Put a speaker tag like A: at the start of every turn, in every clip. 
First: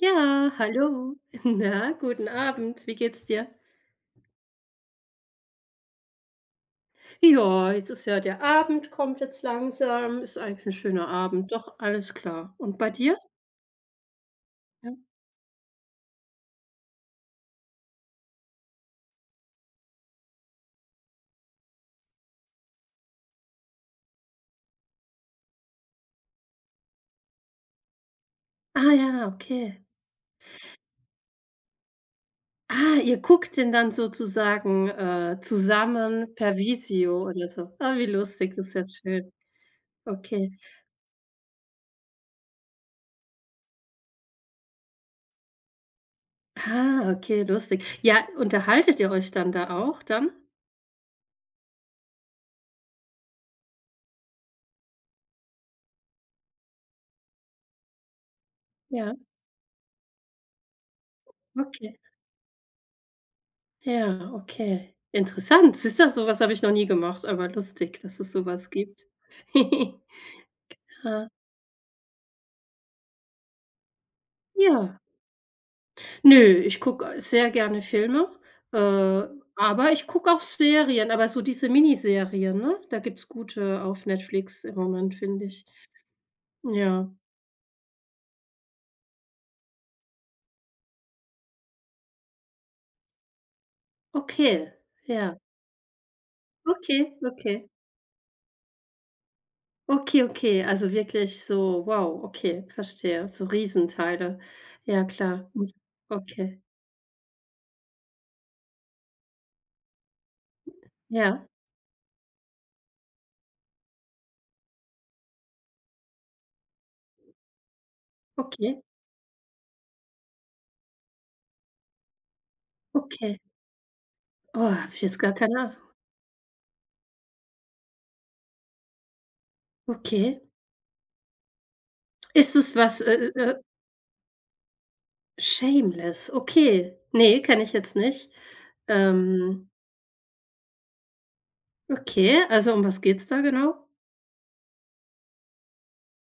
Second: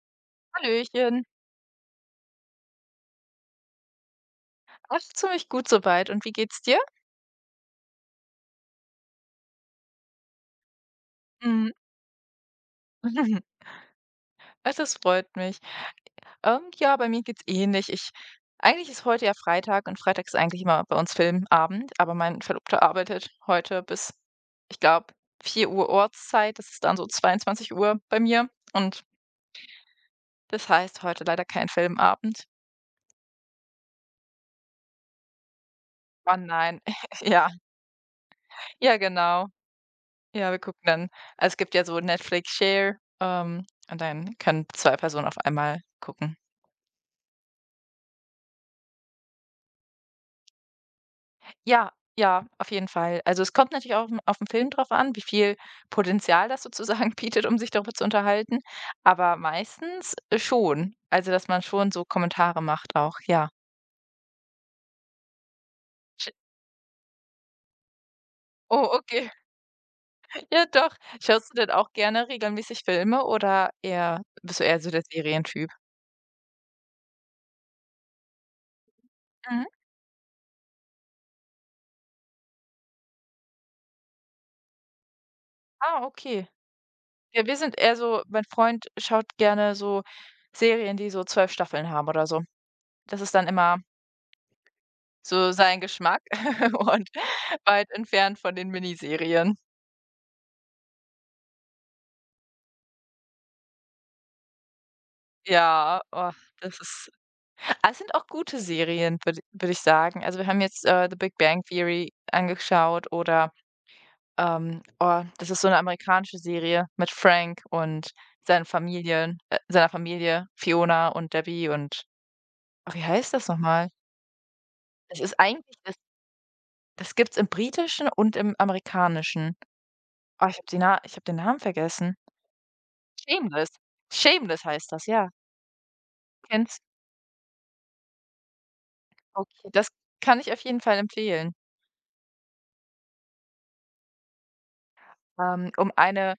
A: Ja, hallo.
B: Hallöchen.
A: Na, guten Abend. Wie geht's dir?
B: Ach, ziemlich gut so weit. Und wie geht's dir?
A: Ja, jetzt ist ja der Abend, kommt jetzt langsam. Ist eigentlich ein schöner Abend.
B: Mhm.
A: Doch, alles klar. Und bei dir?
B: Ah,
A: Ja.
B: das freut mich. Ja, bei mir geht's ähnlich. Ich Eigentlich ist heute ja Freitag, und Freitag ist eigentlich immer bei uns Filmabend, aber mein Verlobter arbeitet heute bis, ich glaube, 4 Uhr Ortszeit. Das ist dann so 22 Uhr bei mir.
A: Ah
B: Und
A: ja, okay.
B: das heißt, heute leider kein Filmabend.
A: Ah, ihr guckt den dann sozusagen, zusammen
B: Oh
A: per
B: nein.
A: Visio oder
B: Ja,
A: so. Ah, wie lustig, das ist
B: ja,
A: ja schön.
B: genau. Ja,
A: Okay.
B: wir gucken dann es gibt ja so Netflix Share, und dann können 2 Personen auf einmal gucken.
A: Ah, okay, lustig. Ja, unterhaltet ihr euch dann da auch dann?
B: Ja, ja, auf jeden Fall. Also, es kommt natürlich auch auf den Film drauf an, wie viel Potenzial das sozusagen bietet, um sich darüber zu unterhalten,
A: Ja,
B: aber meistens schon. Also, dass man schon
A: okay.
B: so Kommentare macht auch, ja.
A: Ja, okay. Interessant. Siehst du, sowas?
B: Sch
A: Was habe ich noch nie gemacht, aber lustig, dass es sowas
B: Oh,
A: gibt.
B: okay. Ja, doch.
A: Ja.
B: Schaust du denn auch gerne regelmäßig Filme, oder eher bist du eher so
A: Ja.
B: der Serientyp?
A: Nö, ich gucke sehr gerne Filme, äh,
B: Mhm.
A: aber ich gucke auch Serien, aber so diese Miniserien, ne? Da gibt's gute auf Netflix im Moment, finde ich.
B: Ah, okay.
A: Ja.
B: Ja, wir sind eher so mein Freund schaut gerne so Serien, die so 12 Staffeln haben oder so. Das ist dann immer
A: Okay. Ja.
B: so sein Geschmack und
A: Okay, okay.
B: weit entfernt von den Miniserien.
A: Okay, okay. Also wirklich so, wow, okay, verstehe. So Riesenteile. Ja, klar. Muss
B: Ja, oh,
A: Okay.
B: das ist Ah, es sind auch gute Serien, würde ich sagen. Also, wir haben jetzt, „The Big
A: Ja,
B: Bang Theory" angeschaut. Oh, das ist so eine amerikanische Serie mit Frank und seinen
A: okay,
B: Familien seiner Familie, Fiona und Debbie und oh, wie heißt
A: okay.
B: das noch mal?
A: Oh, habe ich jetzt
B: Das
A: gar
B: ist
A: keine Ahnung.
B: eigentlich das, gibt's im Britischen und im Amerikanischen.
A: Okay.
B: Oh, ich habe hab die Na Ich habe den Namen vergessen.
A: Ist es was,
B: „Shameless". „Shameless" heißt das, ja.
A: Shameless?
B: Kennst
A: Okay. Nee, kenne ich jetzt nicht. Ähm,
B: Okay, das kann ich auf jeden Fall empfehlen.
A: okay, also um was geht's da genau?
B: Um eine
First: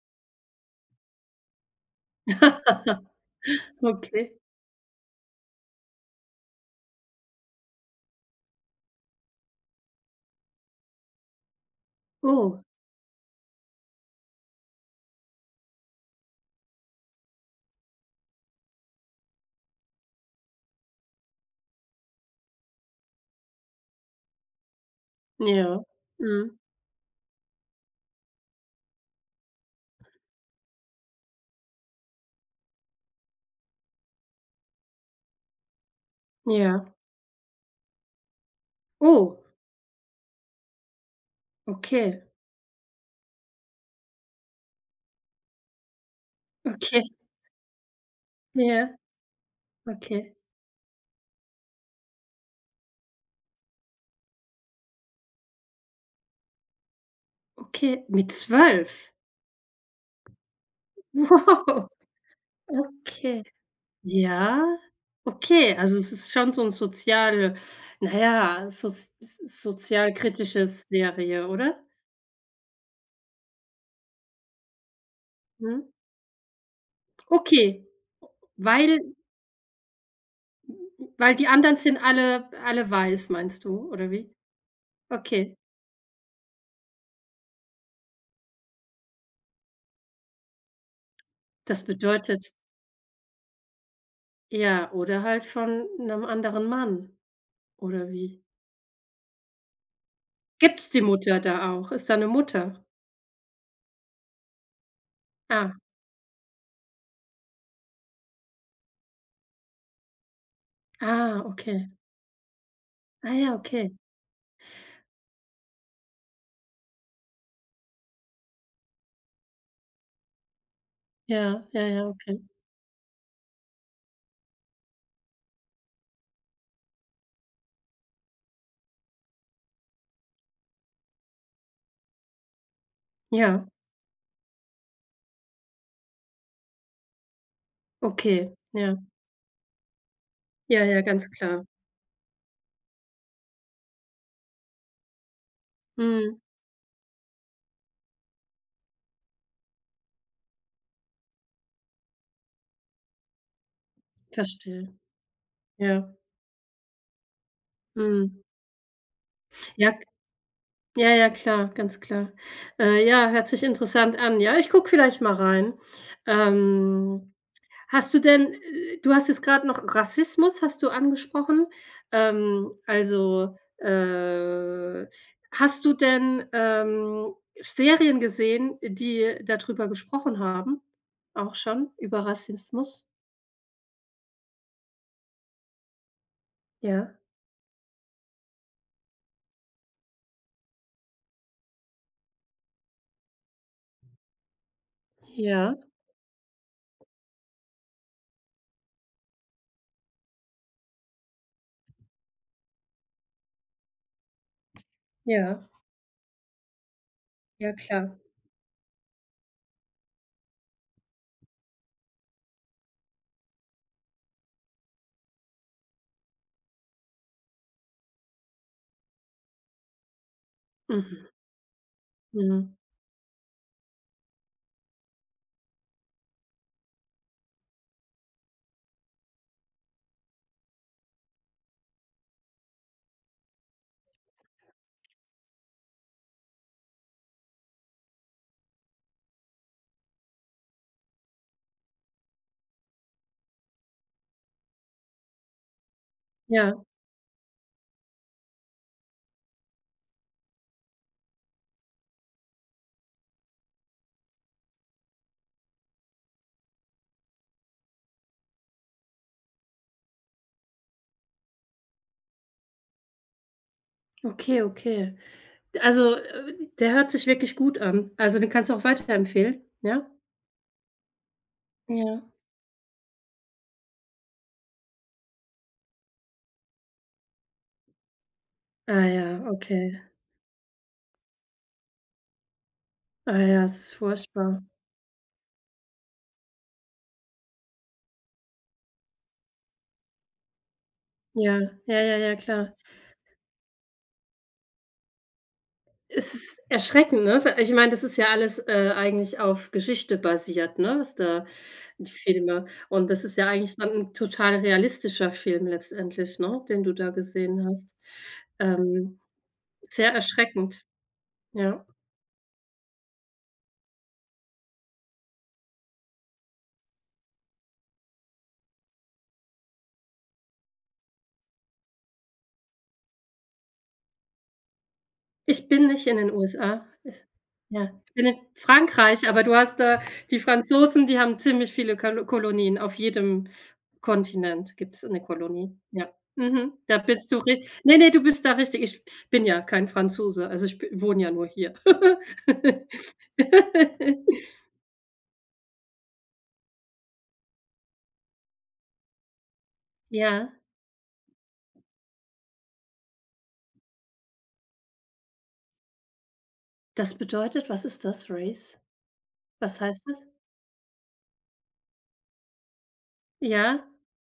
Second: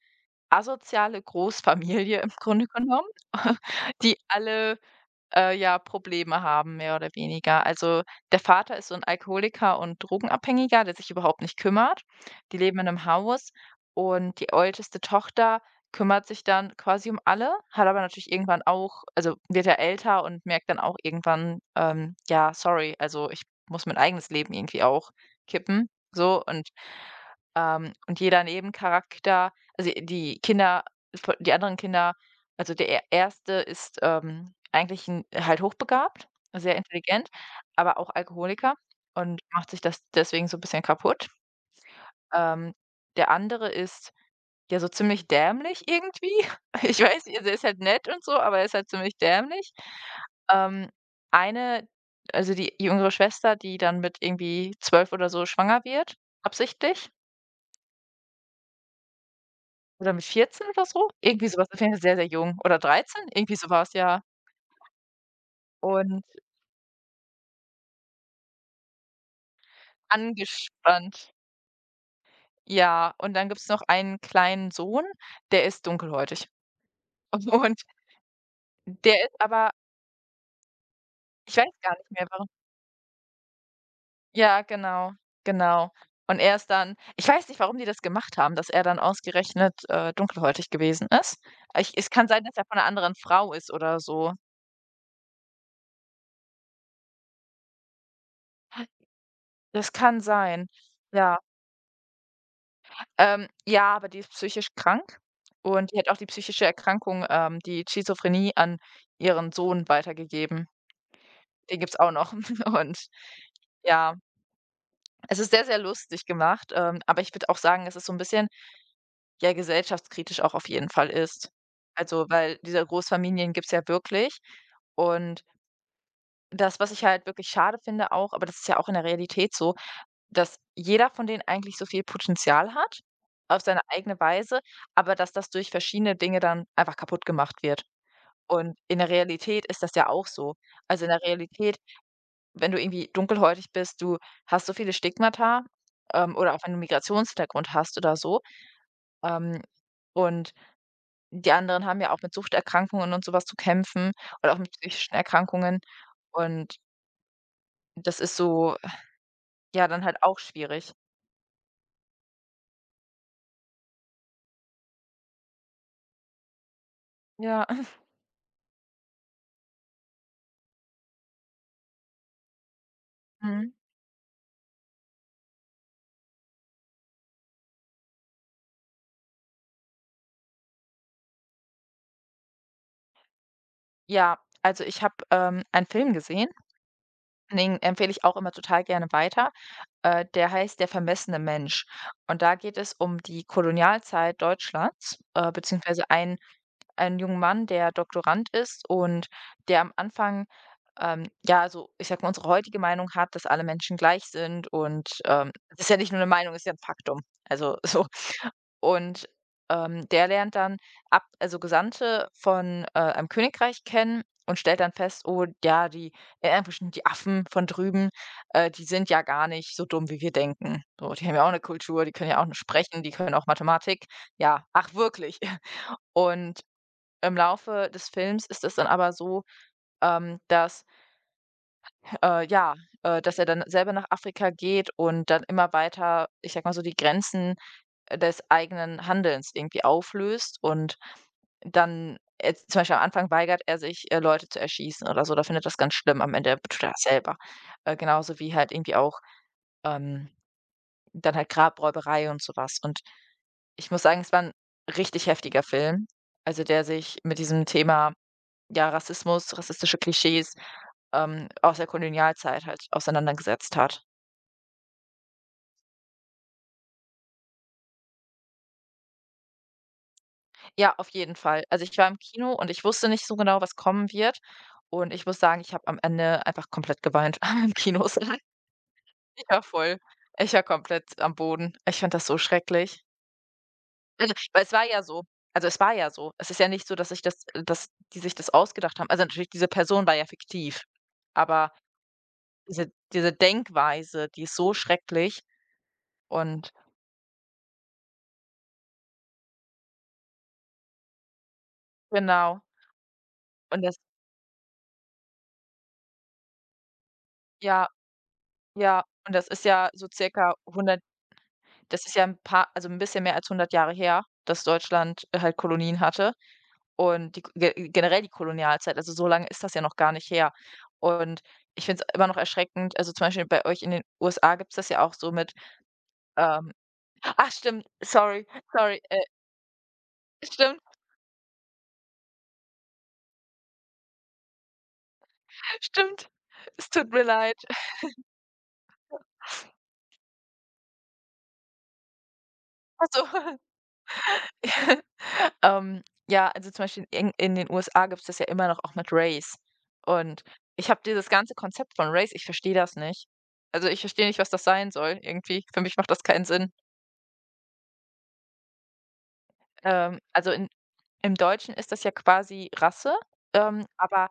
B: asoziale Großfamilie im Grunde genommen, die
A: Okay.
B: alle ja, Probleme haben, mehr oder weniger. Also, der Vater ist so ein Alkoholiker und Drogenabhängiger, der sich überhaupt nicht kümmert. Die
A: Oh,
B: leben in einem Haus, und die älteste Tochter kümmert sich dann quasi um alle, hat aber natürlich irgendwann wird ja älter und merkt dann auch irgendwann, „Ja, sorry, also, ich muss mein eigenes Leben irgendwie auch
A: ja.
B: kippen", so.
A: Mhm.
B: Und und jeder Nebencharakter, die anderen Kinder, also der e erste ist, eigentlich 'n halt hochbegabt, sehr
A: Ja.
B: intelligent, aber auch Alkoholiker, und
A: Oh,
B: macht sich das deswegen so ein bisschen kaputt.
A: okay.
B: Ähm, Der andere ist, ja, so ziemlich dämlich irgendwie. Ich
A: Okay.
B: weiß Also er ist halt nett und so, aber er ist halt
A: Ja,
B: ziemlich dämlich.
A: okay.
B: Ähm, eine Also die jüngere Schwester, die dann mit irgendwie 12 oder so schwanger wird, absichtlich.
A: Okay, mit zwölf?
B: Oder mit 14 oder so? Irgendwie sowas, was, auf
A: Wow,
B: jeden Fall sehr, sehr jung. Oder 13,
A: okay.
B: irgendwie sowas, ja.
A: Ja, okay, also es
B: Und
A: ist schon so ein sozial naja, ja, sozialkritisches
B: angespannt.
A: Serie, oder?
B: Ja, und dann gibt's noch einen kleinen Sohn, der
A: Mhm.
B: ist dunkelhäutig. Und
A: Okay, weil
B: der ist aber
A: weil die
B: Ich weiß
A: anderen sind
B: gar nicht mehr, warum.
A: alle weiß, meinst du, oder wie?
B: Ja, genau,
A: Okay,
B: genau. Und er ist dann ich weiß nicht, warum die das gemacht haben, dass er dann ausgerechnet, dunkelhäutig gewesen ist.
A: das
B: Ich Es kann sein,
A: bedeutet,
B: dass er von einer anderen Frau ist oder so.
A: ja, oder halt von 'nem anderen Mann, oder wie?
B: Das kann sein,
A: Gibt's die
B: ja.
A: Mutter da auch? Ist da 'ne Mutter?
B: Ja, aber die ist psychisch krank,
A: Ah,
B: und die hat auch die psychische Erkrankung, die Schizophrenie, an ihren Sohn weitergegeben.
A: ah,
B: Den
A: okay.
B: gibt's auch noch. Und
A: Ah ja, okay.
B: ja, es ist sehr, sehr lustig gemacht, aber ich würde auch sagen, dass es so ein bisschen, ja, gesellschaftskritisch auch auf jeden Fall ist.
A: Ja, ja, ja,
B: Also,
A: okay.
B: weil diese Großfamilien gibt's ja wirklich, und das, was ich halt wirklich schade finde auch, aber das ist ja auch in der Realität so, dass jeder von denen eigentlich so viel Potenzial hat auf
A: Ja,
B: seine eigene Weise, aber dass das durch verschiedene Dinge dann einfach kaputt gemacht wird.
A: okay,
B: Und
A: ja.
B: in der Realität ist das ja auch so.
A: Ja, ja,
B: Also, in der
A: ganz klar.
B: Realität, wenn du irgendwie dunkelhäutig bist, du hast so viele Stigmata,
A: Mhm,
B: oder auch wenn du einen Migrationshintergrund hast oder so, ähm, und die anderen haben ja auch mit Suchterkrankungen und sowas zu kämpfen, oder auch mit
A: verstehe.
B: psychischen Erkrankungen,
A: Ja,
B: und das ist
A: mhm.
B: so, ja,
A: Ja, k
B: dann halt auch schwierig.
A: ja, ja, klar, ganz klar. Ja, hört sich interessant an. Ja, ich gucke vielleicht mal rein. Ähm
B: Ja.
A: Hast du denn, du hast jetzt gerade noch Rassismus hast du angesprochen. Also, hast du denn, Serien gesehen, die darüber gesprochen haben? Auch schon über Rassismus?
B: Ja, also ich habe, einen Film gesehen,
A: Ja.
B: den empfehle ich auch immer total gerne weiter. Der heißt „Der vermessene Mensch", und da geht es um die Kolonialzeit Deutschlands,
A: Ja.
B: beziehungsweise ein einen jungen Mann, der Doktorand ist, und der am Anfang, ja, also ich sage mal, unsere heutige Meinung hat, dass alle Menschen gleich sind, und
A: Ja,
B: das ist ja nicht nur eine Meinung, ist ja ein Faktum.
A: ja,
B: Also so.
A: klar.
B: Und der lernt dann also Gesandte von einem Königreich kennen und stellt dann fest, oh ja, die, in Anführungsstrichen, die Affen von drüben, die sind ja gar nicht so dumm, wie wir denken. So, die
A: Mhm,
B: haben ja auch eine Kultur, die können ja auch nur
A: mhm.
B: sprechen, die können auch Mathematik. Ja, ach wirklich. Und im Laufe des Films ist es dann aber so, ähm, dass, äh, ja, dass er dann selber nach Afrika geht und dann immer weiter, ich sag mal so, die Grenzen, des eigenen Handelns irgendwie auflöst. Und dann jetzt zum Beispiel am Anfang weigert er sich, Leute zu erschießen oder so, da findet das ganz schlimm. Am Ende
A: Ja,
B: tut er das selber. Genauso wie halt irgendwie auch ähm, dann halt Grabräuberei und sowas. Und ich muss sagen, es war ein richtig heftiger Film, also der sich mit diesem Thema, ja, Rassismus, rassistische Klischees, aus der Kolonialzeit halt auseinandergesetzt hat.
A: okay, okay. Also, der hört sich wirklich gut an. Also, den kannst du auch weiterempfehlen, ja?
B: Ja, auf jeden Fall. Also, ich war im
A: Ja.
B: Kino und ich wusste nicht so genau, was kommen wird. Und ich muss sagen, ich habe am Ende einfach komplett geweint im Kinosaal.
A: Ah ja,
B: Ich war ja
A: okay.
B: voll Ich war komplett am Boden. Ich fand das so schrecklich.
A: Ah ja, es ist
B: Also,
A: furchtbar.
B: weil es war ja so also, es war ja so. Es ist ja nicht so, dass ich das dass die sich das ausgedacht haben. Also, natürlich, diese Person war ja fiktiv,
A: Ja,
B: aber
A: ja, ja, ja, klar.
B: diese Denkweise, die ist so schrecklich,
A: Es ist
B: und
A: erschreckend, ne? Weil ich meine, das ist ja alles, eigentlich auf Geschichte basiert, ne, was da, die
B: genau.
A: Filme, und das ist ja eigentlich
B: Und
A: dann ein total realistischer Film letztendlich, ne, den du da gesehen
B: ja,
A: hast.
B: ja,
A: Ähm,
B: und das ist ja so
A: Sehr
B: circa
A: erschreckend,
B: 100
A: ja.
B: das ist ja ein paar, also ein bisschen mehr als 100 Jahre her, dass Deutschland halt Kolonien hatte, und die Ko ge generell die Kolonialzeit, also so lange ist das ja noch gar nicht her. Und ich finde es immer noch erschreckend, also zum Beispiel bei euch in den USA gibt's das ja auch so mit,
A: Ich bin nicht in den
B: ähm
A: USA. Ich
B: ach stimmt,
A: Ja, ich bin in
B: sorry, sorry,
A: Frankreich, aber du hast da die
B: stimmt,
A: Franzosen, die haben ziemlich viele Kalo Kolonien. Auf jedem Kontinent gibt's 'ne Kolonie. Ja,
B: stimmt.
A: mhm.
B: Es
A: Da
B: tut mir
A: bist du
B: leid.
A: rich ne, ne, du bist da richtig. Ich bin ja kein Franzose, also ich b wohne ja nur hier.
B: Also Ähm, ja, also zum Beispiel in den USA es das ja immer noch auch mit Race. Und
A: Ja,
B: ich habe Dieses ganze Konzept von Race, ich verstehe das nicht. Also, ich verstehe nicht, was das sein soll irgendwie. Für mich macht das keinen Sinn.
A: das bedeutet, was ist das, Race? Was heißt das?
B: Also, in im Deutschen ist das ja quasi Rasse,
A: Ja,
B: aber,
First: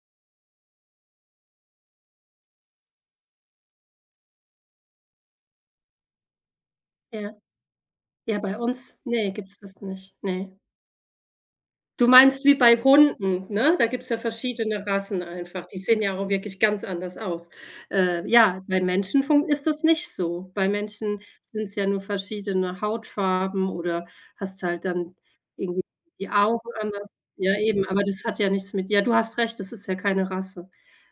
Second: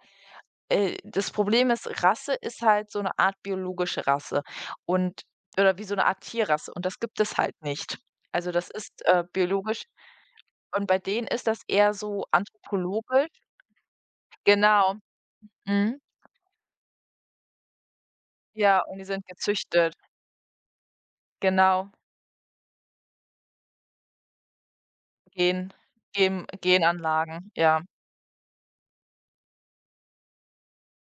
B: das Problem ist, Rasse ist halt so eine Art biologische Rasse, und oder wie so eine Art Tierrasse, und das gibt
A: ja.
B: es halt nicht.
A: Ja,
B: Also,
A: bei
B: das
A: uns,
B: ist,
A: ne, gibt's das
B: biologisch,
A: nicht. Ne.
B: und bei denen ist das eher
A: Du
B: so
A: meinst wie bei
B: anthropologisch.
A: Hunden, ne? Da gibt's ja verschiedene
B: Genau.
A: Rassen einfach. Die
B: Mhm.
A: sehen ja auch wirklich ganz anders aus. Ja, bei
B: Ja, und die
A: Menschen
B: sind
A: fun ist das
B: gezüchtet.
A: nicht so. Bei Menschen sind's ja
B: Genau,
A: nur verschiedene Hautfarben, oder hast halt dann
B: Gen
A: irgendwie die Augen anders.
B: Genanlagen,
A: Ja,
B: ja,
A: eben, aber das hat ja nichts mit, ja, du hast recht, das ist ja keine Rasse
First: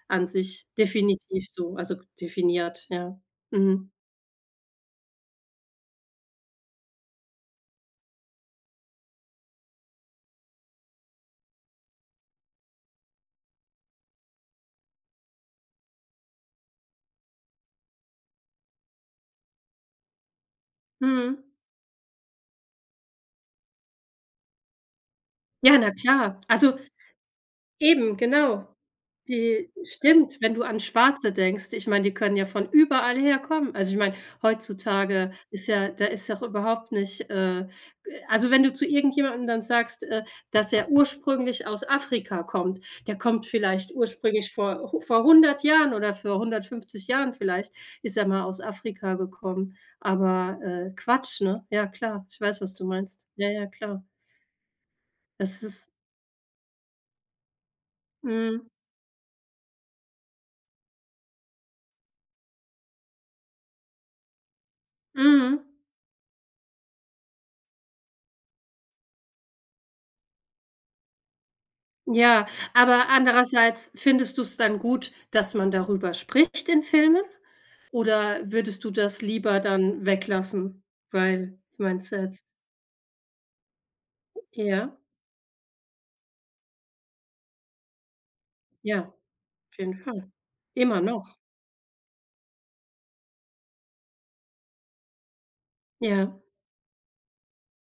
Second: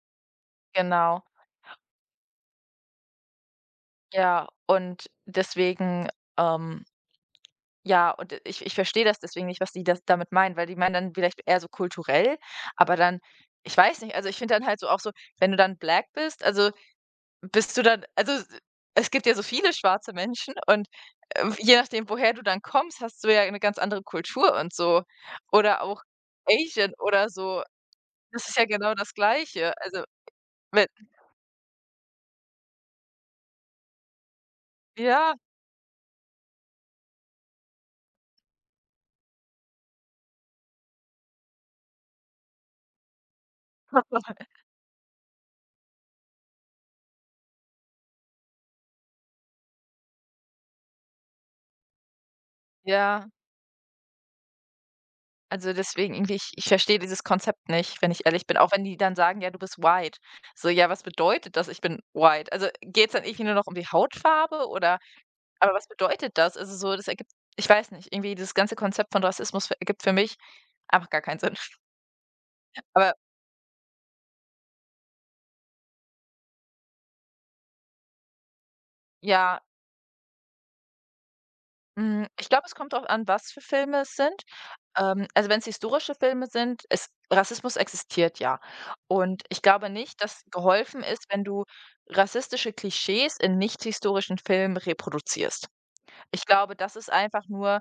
A: an sich,
B: genau.
A: definitiv so, also definiert, ja. Mhm.
B: Ja, und deswegen, ähm ja, und ich verstehe das deswegen nicht, was die das damit meinen, weil die meinen dann vielleicht eher so kulturell, aber dann, ich weiß nicht, also, ich finde dann halt so auch so, wenn du dann Black bist, also, bist du dann also, s es gibt ja so viele schwarze Menschen, und,
A: Mhm.
B: je nachdem, woher du dann kommst, hast du ja eine ganz andere Kultur und so.
A: Ja,
B: Oder
A: na
B: auch
A: klar. Also
B: Asian oder so.
A: eben,
B: Das ist ja
A: genau.
B: genau das
A: Die
B: Gleiche. Also,
A: stimmt, wenn du an
B: wenn
A: Schwarze denkst. Ich meine, die können ja von überall herkommen. Also, ich meine, heutzutage
B: Ja,
A: ist ja, da ist doch überhaupt nicht, also, wenn du zu irgendjemandem dann sagst, dass er ursprünglich aus Afrika kommt, der kommt vielleicht ursprünglich vor, hu vor hundert Jahren oder vor hundertfünfzig Jahren vielleicht ist er mal aus Afrika gekommen. Aber, Quatsch, ne? Ja, klar. Ich weiß, was du meinst.
B: ja.
A: Ja, ja, klar. Das
B: Also,
A: ist,
B: deswegen irgendwie, ich verstehe dieses Konzept nicht, wenn ich ehrlich bin.
A: mhm.
B: Auch wenn die dann sagen: „Ja, du bist white." So, ja, was bedeutet das, ich bin white? Also, geht es dann irgendwie nur noch um die Hautfarbe, oder
A: Mhm.
B: aber was bedeutet das? Also, so, das ergibt ich weiß nicht, irgendwie dieses ganze Konzept von Rassismus f ergibt für mich einfach gar keinen Sinn.
A: Ja, aber
B: Aber
A: andererseits findest du es dann gut, dass man darüber spricht in Filmen? Oder würdest du das lieber
B: ja,
A: dann weglassen? Weil, ich meine es jetzt,
B: Ich glaube, es kommt drauf an, was für Filme es sind.
A: ja,
B: Also wenn's historische Filme sind, es Rassismus existiert ja.
A: ja, auf
B: Und ich glaube
A: jeden
B: nicht,
A: Fall.
B: dass
A: Immer
B: geholfen ist,
A: noch.
B: wenn du rassistische Klischees in nicht-historischen Filmen reproduzierst.
A: Ja.
B: Ich glaube, das ist einfach nur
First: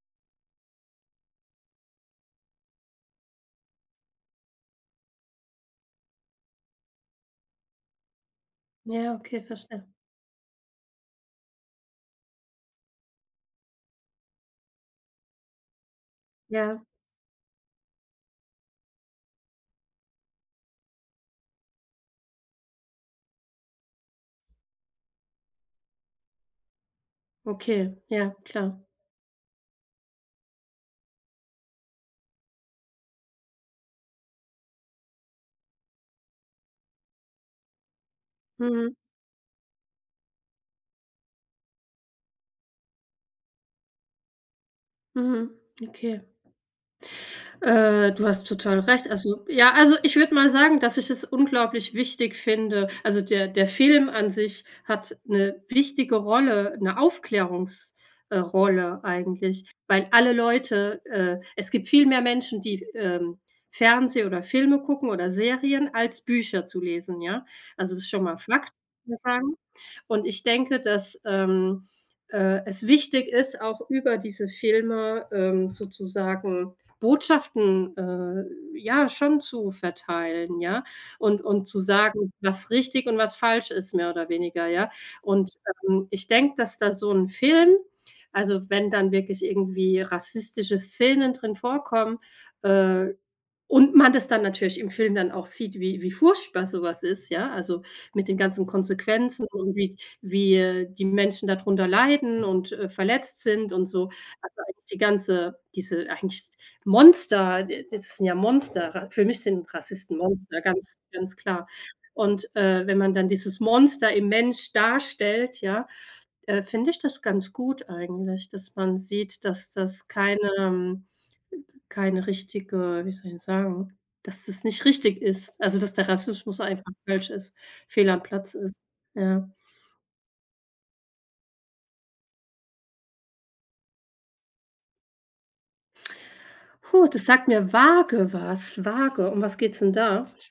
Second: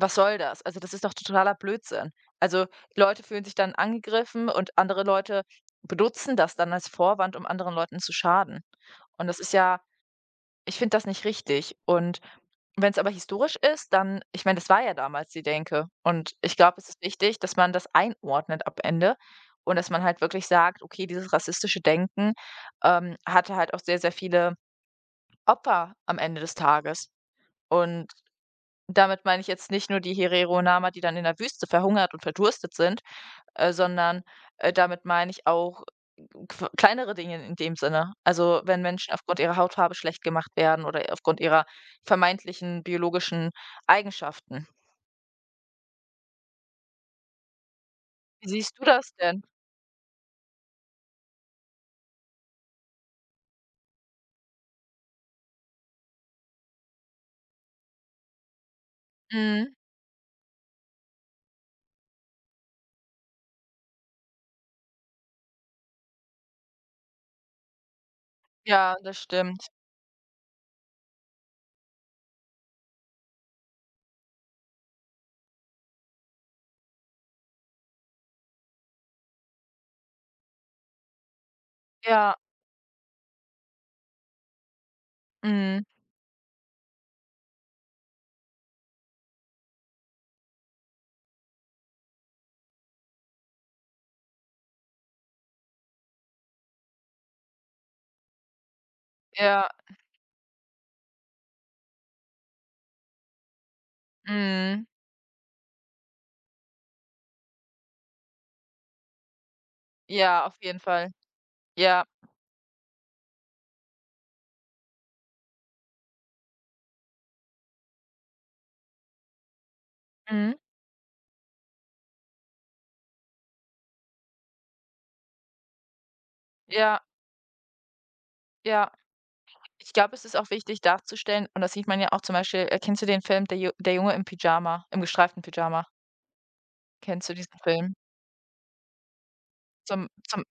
B: was soll das? Also, das ist doch totaler Blödsinn. Also, Leute fühlen sich dann angegriffen und andere Leute benutzen das dann als Vorwand, um anderen Leuten zu schaden.
A: Ja,
B: Und das
A: okay,
B: ist ja
A: verstehe.
B: Ich finde das nicht richtig. Und wenn es aber historisch ist, dann, ich meine, das war ja damals die Denke. Und ich glaube,
A: Ja,
B: es ist wichtig, dass man das einordnet ab Ende und dass man halt wirklich sagt: „Okay, dieses rassistische Denken, hatte halt auch sehr, sehr viele Opfer am Ende des Tages."
A: okay,
B: Und
A: ja, klar.
B: damit meine ich jetzt nicht nur die Herero Nama, die dann in der Wüste verhungert und verdurstet sind, sondern, damit meine ich auch qu kleinere Dinge in dem Sinne. Also, wenn
A: Mhm,
B: Menschen aufgrund ihrer Hautfarbe schlecht gemacht werden oder aufgrund ihrer vermeintlichen biologischen Eigenschaften.
A: mhm, okay. Du hast
B: Wie siehst
A: total
B: du
A: recht.
B: das
A: Also,
B: denn?
A: ja, also ich würde mal sagen, dass ich es unglaublich wichtig finde. Also der Film an sich hat eine wichtige Rolle, eine Aufklärungs Rolle eigentlich,
B: Mhm.
A: weil alle Leute es gibt viel mehr Menschen, die, Fernseh oder Filme gucken oder Serien, als Bücher zu lesen, ja? Also, es ist schon mal Fakt,
B: Ja,
A: würde
B: das
A: ich sagen.
B: stimmt.
A: Und ich denke, dass, es wichtig ist, auch über diese Filme, sozusagen Botschaften, ja, schon zu verteilen, ja, und zu sagen,
B: Ja,
A: was richtig und was falsch ist, mehr oder weniger, ja. Und,
B: mhm.
A: ich denke, dass da so ein Film, also, wenn dann wirklich irgendwie rassistische Szenen drin vorkommen, äh, und man das dann natürlich im Film dann auch sieht, wie furchtbar sowas ist, ja, also, mit den ganzen Konsequenzen
B: Ja,
A: und wie die Menschen darunter leiden und, verletzt sind und so. Also, eigentlich
B: mhm.
A: die ganze, diese eigentlich Monster, d das sind ja Monster. Ra Für mich sind Rassisten
B: Ja, auf
A: Monster,
B: jeden
A: ganz,
B: Fall.
A: ganz klar.
B: Ja,
A: Und, wenn man dann dieses Monster im Mensch darstellt, ja, finde ich das ganz gut eigentlich, dass man sieht, dass das keine,
B: mhm.
A: keine richtige, wie soll ich sagen, dass es nicht richtig ist. Also, dass der Rassismus einfach
B: Ja,
A: falsch ist, fehl am Platz ist.
B: ja.
A: Ja.
B: Ich glaube, es ist auch wichtig darzustellen, und das sieht man ja auch zum Beispiel, kennst du den Film Der Junge im Pyjama im gestreiften Pyjama?
A: Puh, das
B: Kennst du
A: sagt
B: diesen
A: mir
B: Film?
A: vage was, vage. Um was geht's denn
B: Zum
A: da?
B: zum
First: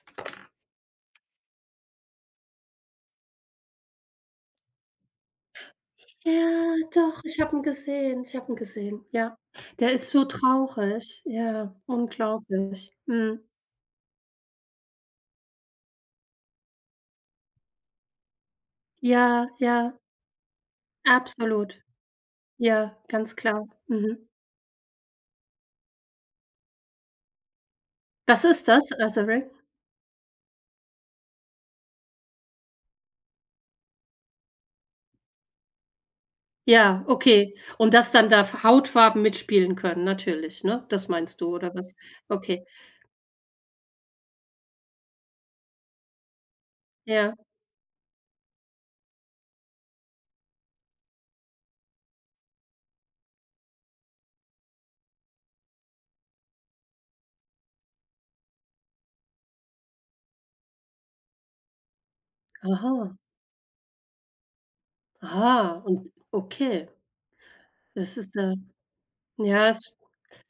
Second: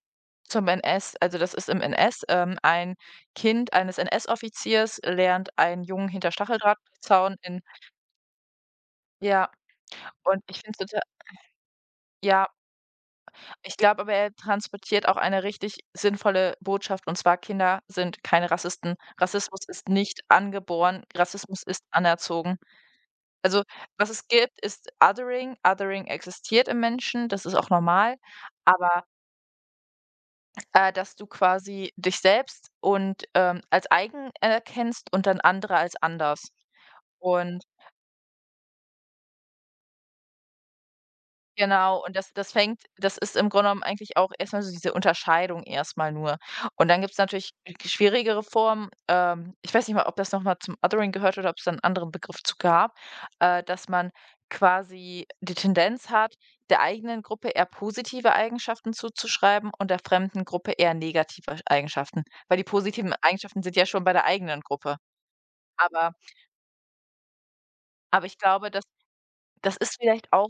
B: Zum NS, also, das ist im NS. Ein Kind eines NS-Offiziers lernt einen Jungen hinter
A: Ja, doch,
B: Stacheldrahtzaun
A: ich habe
B: in
A: ihn gesehen. Ich habe ihn gesehen, ja.
B: ja,
A: Der ist so
B: und ich finde es total
A: traurig. Ja,
B: ja,
A: unglaublich. Mhm.
B: ich glaube aber, er transportiert auch eine richtig sinnvolle Botschaft, und zwar: Kinder sind keine Rassisten.
A: Ja,
B: Rassismus
A: ja,
B: ist nicht angeboren, Rassismus
A: absolut.
B: ist anerzogen.
A: Ja, ganz
B: Also,
A: klar.
B: was es
A: Mhm.
B: gibt, ist Othering. Othering existiert im Menschen, das ist auch normal,
A: Was ist das?
B: aber
A: Othering?
B: Dass du quasi dich selbst, und, als eigen erkennst und dann andere als anders.
A: Ja, okay.
B: Und
A: Und dass dann da F Hautfarben mitspielen können, natürlich, ne? Das meinst du, oder was?
B: genau, und das das
A: Okay.
B: fängt das ist im Grunde genommen eigentlich auch erstmal so diese Unterscheidung erstmal nur. Und dann gibt's
A: Ja.
B: natürlich schwierigere Formen. Ich weiß nicht mal, ob das nochmal zum Othering gehört oder ob's da einen anderen Begriff zu gab, dass man quasi die Tendenz hat, der eigenen Gruppe eher positive Eigenschaften zuzuschreiben und der fremden Gruppe eher negative Eigenschaften, weil die positiven
A: Aha.
B: Eigenschaften sind ja schon bei der eigenen Gruppe.
A: Aha. Und
B: Aber
A: okay. Das
B: aber
A: ist,
B: ich glaube, dass
A: ja,
B: das
A: es
B: ist vielleicht auch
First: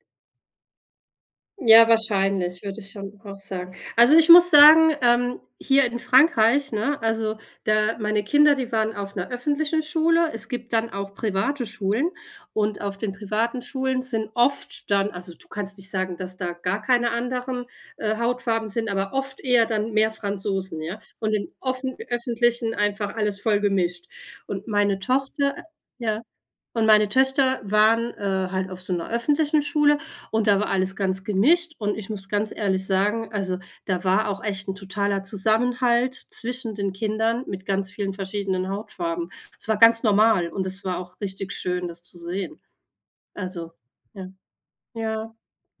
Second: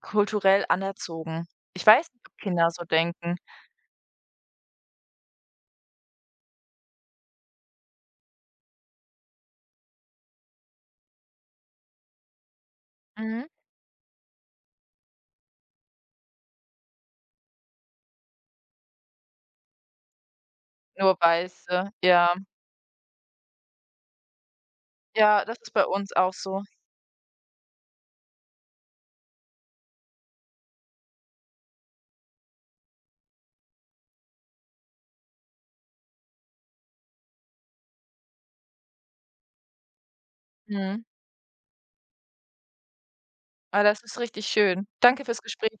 B: kulturell anerzogen. Ich
A: Ja,
B: weiß nicht, ob
A: wahrscheinlich,
B: Kinder
A: würde
B: so
A: ich schon
B: denken.
A: auch sagen. Also, ich muss sagen, hier in Frankreich, ne, also, da meine Kinder, die waren auf einer öffentlichen Schule. Es gibt dann auch private Schulen, und auf den
B: Mhm.
A: privaten Schulen sind oft dann, also, du kannst nicht sagen, dass da gar keine anderen, Hautfarben sind, aber oft eher dann mehr Franzosen, ja,
B: Nur
A: und im
B: weiße,
A: offen
B: ja.
A: öffentlichen einfach alles voll gemischt. Und meine
B: Ja,
A: Tochter
B: das ist bei uns
A: ja,
B: auch so.
A: und meine Töchter waren, halt auf so einer öffentlichen Schule, und da war alles ganz gemischt und ich muss ganz ehrlich sagen, also, da war auch echt 'n totaler Zusammenhalt zwischen den Kindern mit ganz vielen verschiedenen Hautfarben. Es war ganz normal und es war
B: Mhm.
A: auch richtig schön, das zu sehen. Also,
B: Ah, das ist
A: ja.
B: richtig schön. Danke
A: Ja.
B: fürs Gespräch.